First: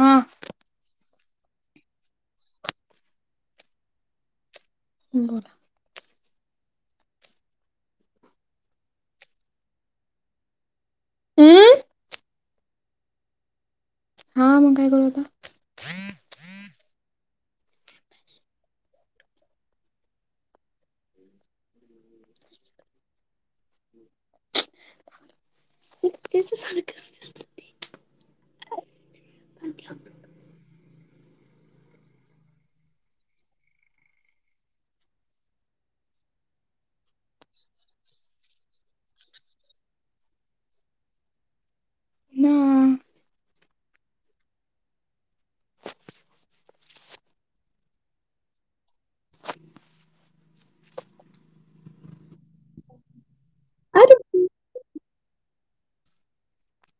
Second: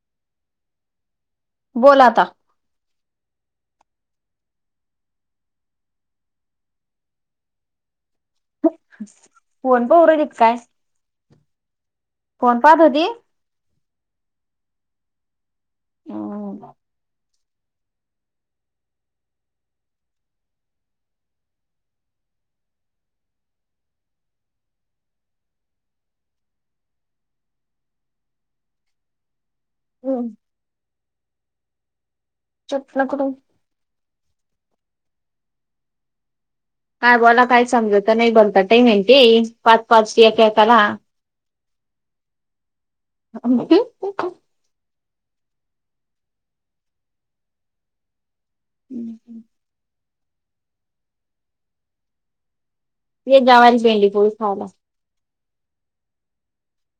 हा बोल आता गोला फोण प उरलीेत काय हम्म कोण पाहत होती हा मग काय करू आता हम्म त्याच सारखच दिसत [inaudible] जप नकडू [inaudible] काय बोला काय समजवत नाही बोलता टामेंटी पाच पाच एयकाला ना [inaudible] [inaudible] हम्म हम्म हे जावायची भेंडी अरे पोस खायला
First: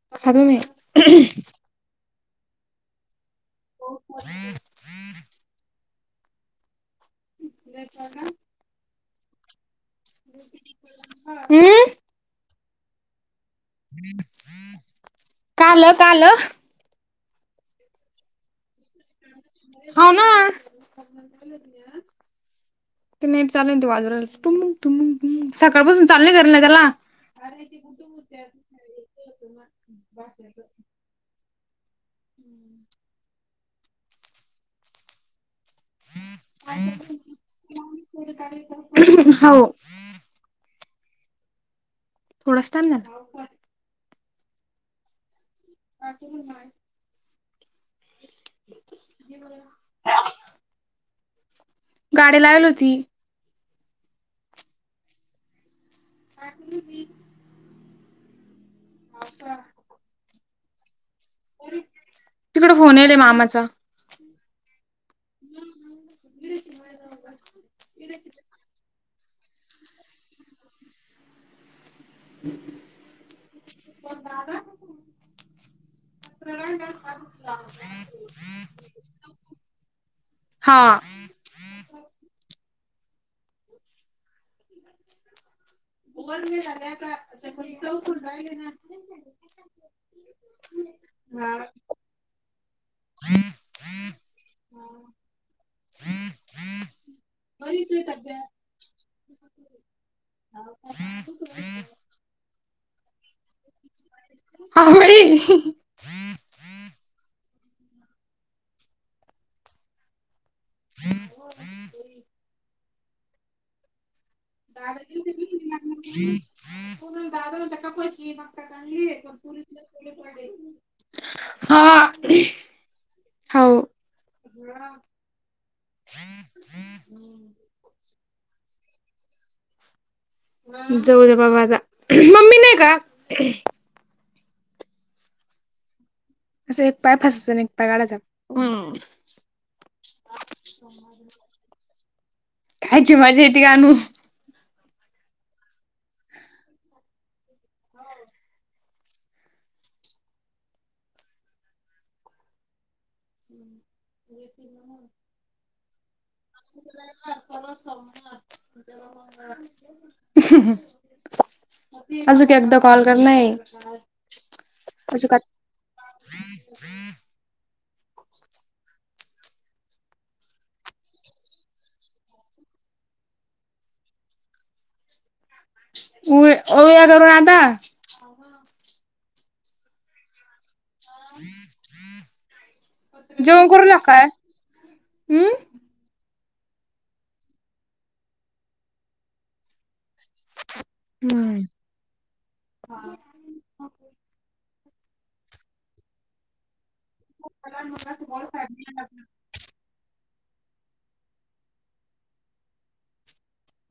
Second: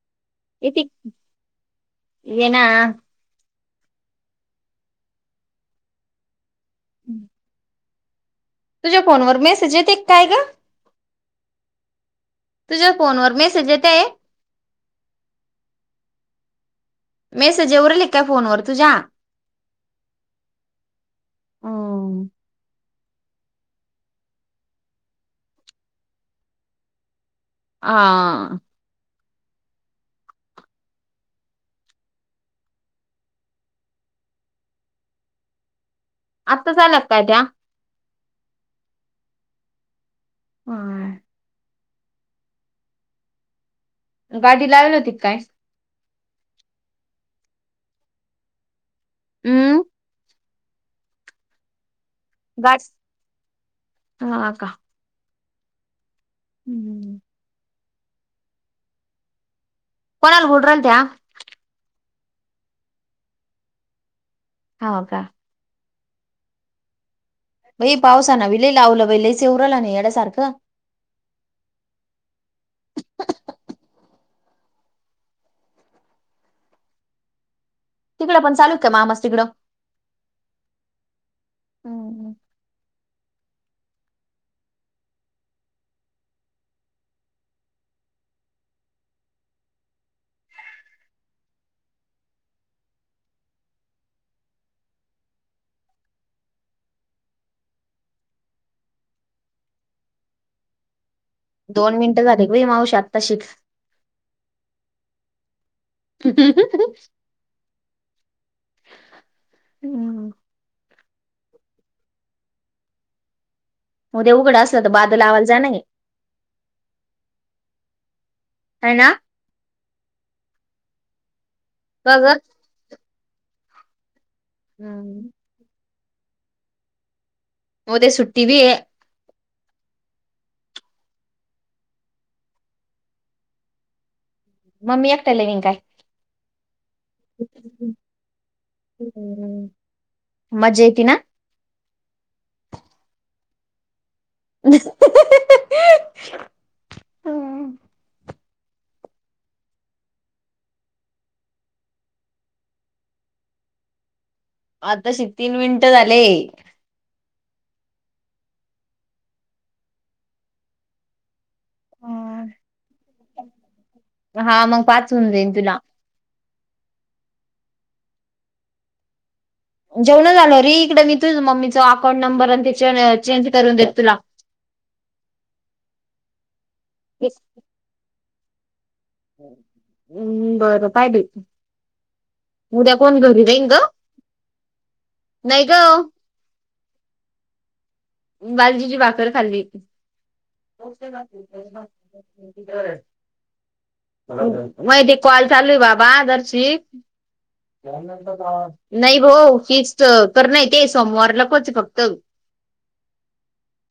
अधूनही येेना हम्म हम हम्म ह तुझ्या फोनवर मेसेज येत एक काय का हम्म तुझ्या फोनवर मी काल काल मेसेज एवरल का फोनवर तू जा हो ना हो ते नाहीट चालू तजू त सकाळपसून चालल करल ना त्याला अर ते हा कुठ हो बाकी ह आत्ता ला काय त्या हो हा थोडाच टाइम झाला गाडी लावल होती काय का पण नाही हम्म [inaudible] गाडी लावल होती हा अ का हम्म हम् अस कोणाल हुड्रंत्या तिकड फोन येल मामाचा ह का हीरची मा बई पावसा ना विलई लावलं बा लईच उरला नाही येड्यासारखं को बबर ला तिकडं पण चालूत का मामस् तिकडं हा हम्मम् [inaudible] गड झाले का असौ राय ना हा [inaudible] [unintelligible] दोन मिनिटं झाली गं बाई मावशी आत्ता शिक् अगं बाई! हम [inaudible] उद्या उघड असलं तर बाद लावायला जा नाही आहे दादा दादा हाय ना [unintelligible] [unintelligible] का गं? हो. हम्म [unintelligible] म उद्या सुट्टी बी हे जाऊ दे बाबा आता, मम्मी नाही का? म मी एकट्या लेविंग काय अस एक पाय फस आणि एक पाय काढायचा. मजा येते ना कायची मजा येती आनु हम्म [unintelligible] आताशी तीन मिनटं झाले. [unintelligible] अजून एकदा कॉल करणा आहे, हा मग पाच अजू होऊन का जाईन तुला हम्म जेवणं झालो री इकडे मी तुझ मम्मीचा अकाउंट नंबर आणि ते चेंज करून देत तुला. [inaudible] उ ओया करू आता हम्म बरं पाय बाई उद्या कोण घरी [unintelligible] जाईन जेवणं ग करुला काय? हम्म नाही ग बाजरीची भाकर खाल्ली [unintelligible] हम्म माहितीे कॉल चालूय बाबा दरशी नाही गो फीक्सच तर नाही ते सोमवारला कोच फक्त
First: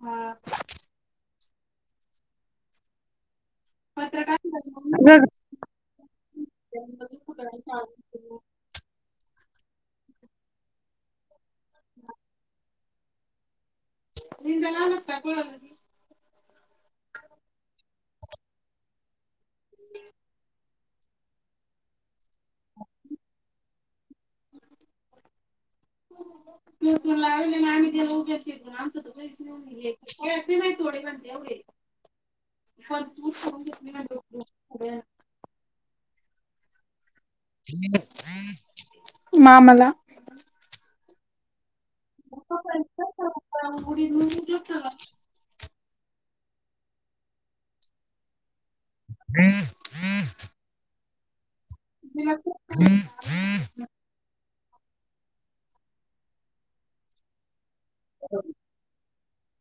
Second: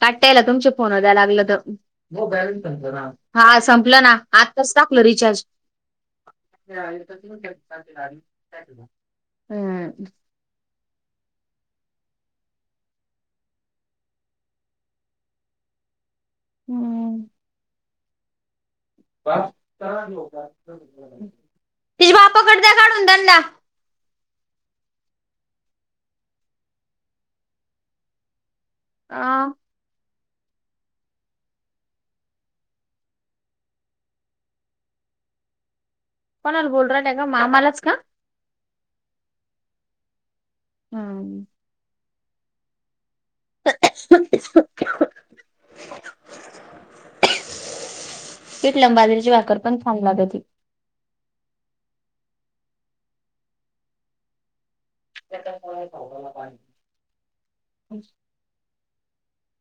काटायला तुमचे फोन द्या लागलं तर, हा संपलं ना आत्ताच टाकलं रिचार्ज. हम्म. [inaudible] [unintelligible] हम्म ती बा पाकड द्या काढून धंदा. अ लागले आणि ते लोकं आमचं तर कायच अ नाही [unintelligible] थोडे पण थोडे नाही तेवढे पण [unintelligible] कोणाला बोलुन राहिला आहे का मामालाच का? मामाला. [unintelligible] पिठलं आणि बाजरीची भाकर पण छान लागती. [inaudible] हम्म -हम्म [inaudible] त्या पा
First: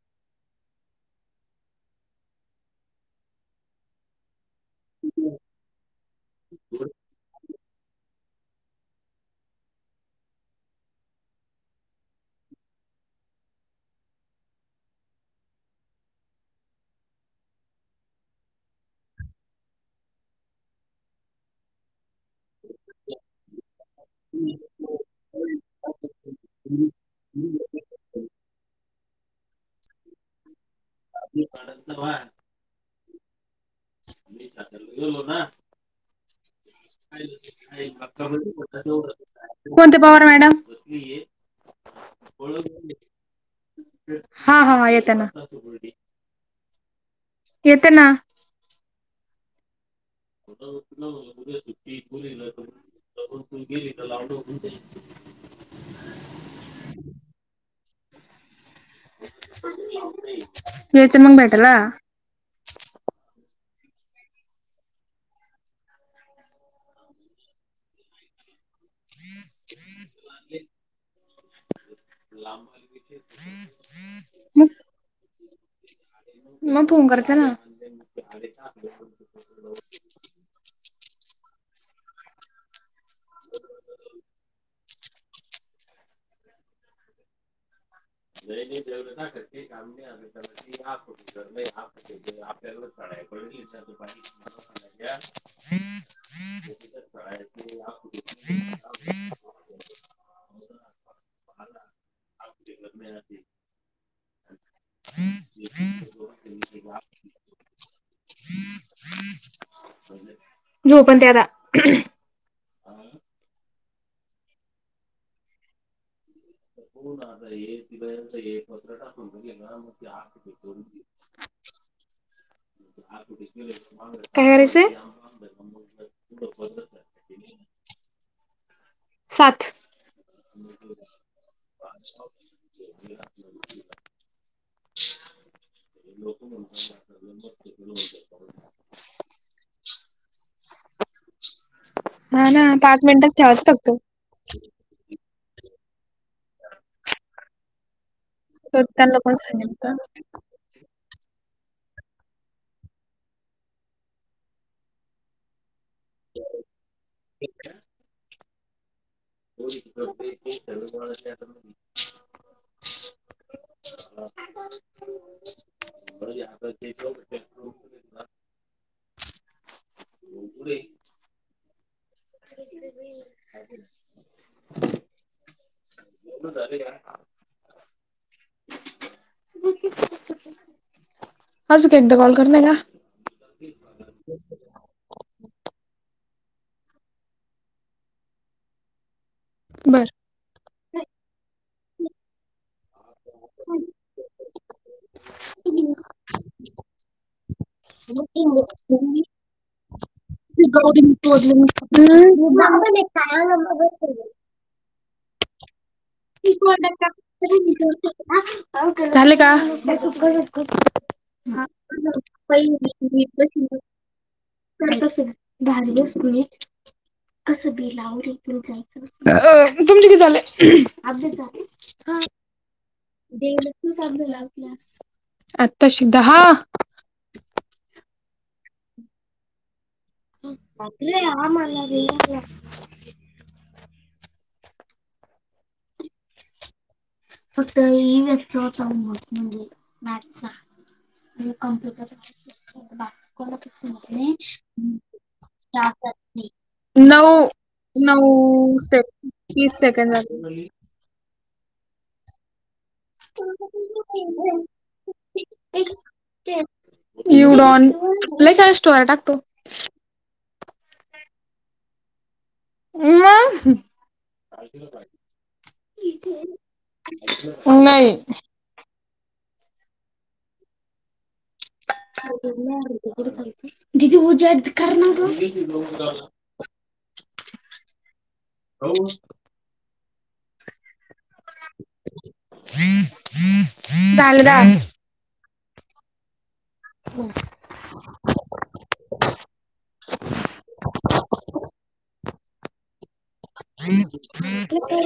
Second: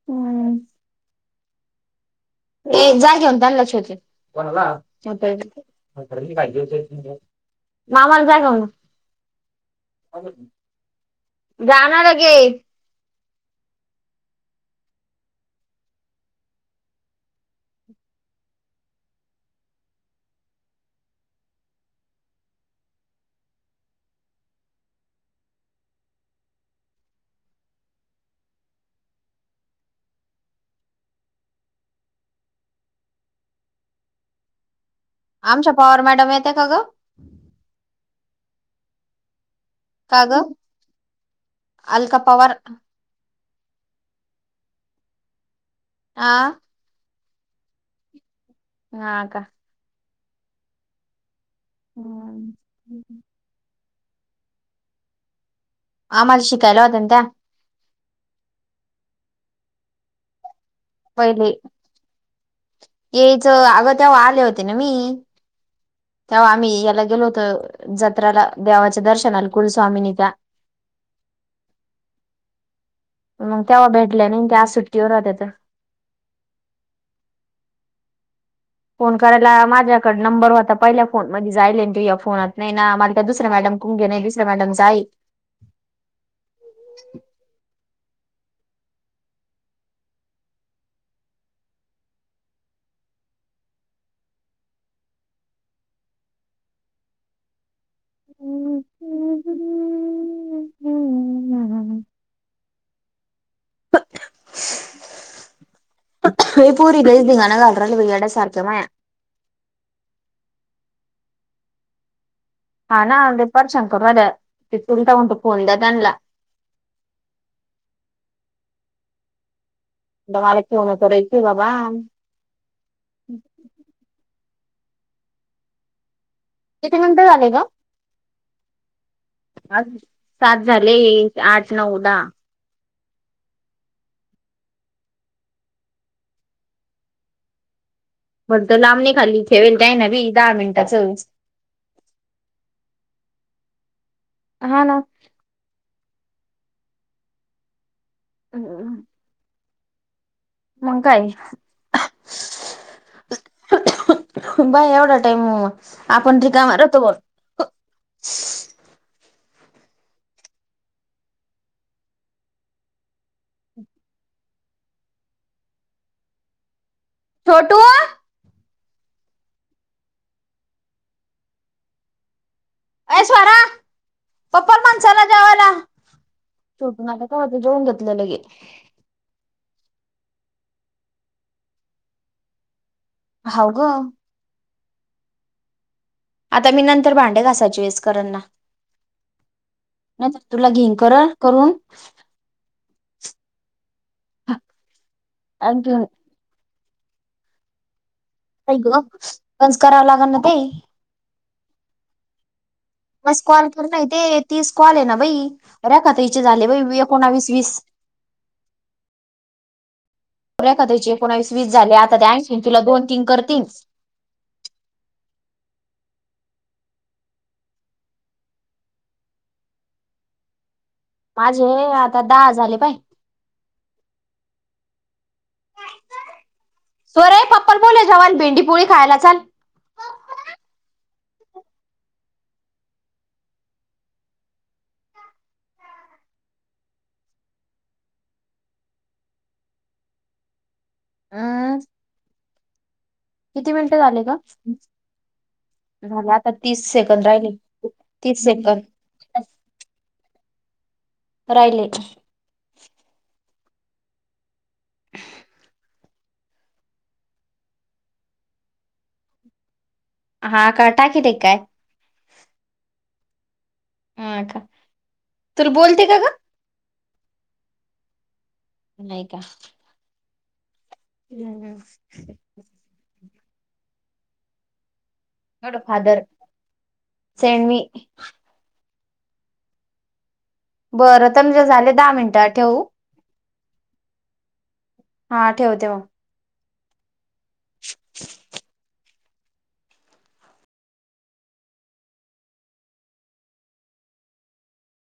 हम् की जा घेऊन [inaudible] कोणाला [unintelligible] काहिज हो मामाला जा [inaudible] घेऊन [inaudible] जाणार गे [unintelligible] [unintelligible] आपली [unintelligible] पडत तर व [inaudible] आमच्या पवार मॅडम य अ [unintelligible] कोणत्या पवार का ग? मॅडम अलका पवार [inaudible] हा- हा येत ना. आ येते ना. ह का? [unintelligible] ी ब गेली. [unintelligible] लावडो आम्हीला शिकायला होत्या. त्या [inaudible] याच मग पहिले भेटायला. अ तेव्हा आले होते ना मी तेव्हा आम्ही याला गेलो होतो [inaudible] जत्रला देवाच्या दर्शनाला कुलस्वामिनी त्या मग तेव्हा भेटल्या नाही त्या आज [unintelligible] सुट्टीवर होत्या तर. मग फोन करायचा ना [inaudible] फोन करायला माझ्याकड नंबर होता पहिल्या फोन मध्ये जायल ते या फोनात नाही ना. दुसरा मॅडम कुंगे नाही दुसरा मॅडम जा [inaudible] [inaudible] जय जवर करते का? [inaudible] विार [inaudible] हम- हम [unintelligible] [unintelligible] [inaudible] या पोरी लय धिंगाणा घालु राहिल्या वेड्या सारख्या माया जो पण [inaudible] त्याता हा ना तेपार शंकरवा्या तिथुलता म्हणतो फोन द्या त्यांनलाआणला. [inaudible] हो आता तिच एक पस्र टाकूने मला जेवन‌ करायचंय बाबा [inaudible] काय करायचाय [inaudible] तिच्या नंतर आलेय का? सात आज [inaudible] सात झाले एक आठ नऊदा [unintelligible] [inaudible] लोक म्हणबले बघते. बरत लांबणी खाली इथे वल [unintelligible] त्या आहे ना बी दहा मिनटाच हा ना पाच मिनटचेवाच फक्त [inaudible] हा ना. [unintelligible] चटक ल पणेल का? मग काय [inaudible] [inaudible] बाय एवढा टाईम म आपण का मारतो बोल [inaudible] [unintelligible] [unintelligible] छोटू. बुरई. ऐश्वारा चप्पल माणसाला जेवाला. तोटूनन कहाच जेऊन घेतलंल हे. आजून का एकदा कॉल कर [unintelligible] हाव ग. आता मी नंतर भांडे घासायची वेस करन ना. बर नाही तर तुला घेईग करा करून. हं. आंज आई ग कंस करावं लागल ना ते [unintelligible] मिस कॉल केरनय ते तीस कॉल हे ना बाई. रेखा [unintelligible] ताईचे झाले बाई एकोणावीस वीस झालं का? रेखा ताईचे एकोणावीस वीस झाले आता ते आणखीन तुला दोन तीन करतील [unintelligible] कसं धारलंस कुणी? कसं बेलावरे जायचं कसं तुमच किती झालंय? माझे आता दहा झाले पाय. आत्ताशी दहा? वाल भेंडीपोळी खायला चाल. [unintelligible] फत ईवीएसच होत [unintelligible] म्हणजे मॅथसचा. अं कप्युटर किती मिनिटं झाले ग झाले [unintelligible] आता तीस सेकंद राहिले नऊ-नऊ तीस सेकंद सक तीस सेकंद झाले. [unintelligible] राहिले [unintelligible] यूडॉन लई छान स्टोर या टाकतो. हा काटा किती काय? हं हा का तुला बोलते का ग म नाही. नाही का? हम्म. दीदी ऊज्याड करना. फादर सेंड मी [unintelligible] काव बरं तुमचे झाले दहा मिनिटं, ठेवू? चालदा हा ठेवते मग. हम्म. [unintelligible] [unintelligible] [unintelligible]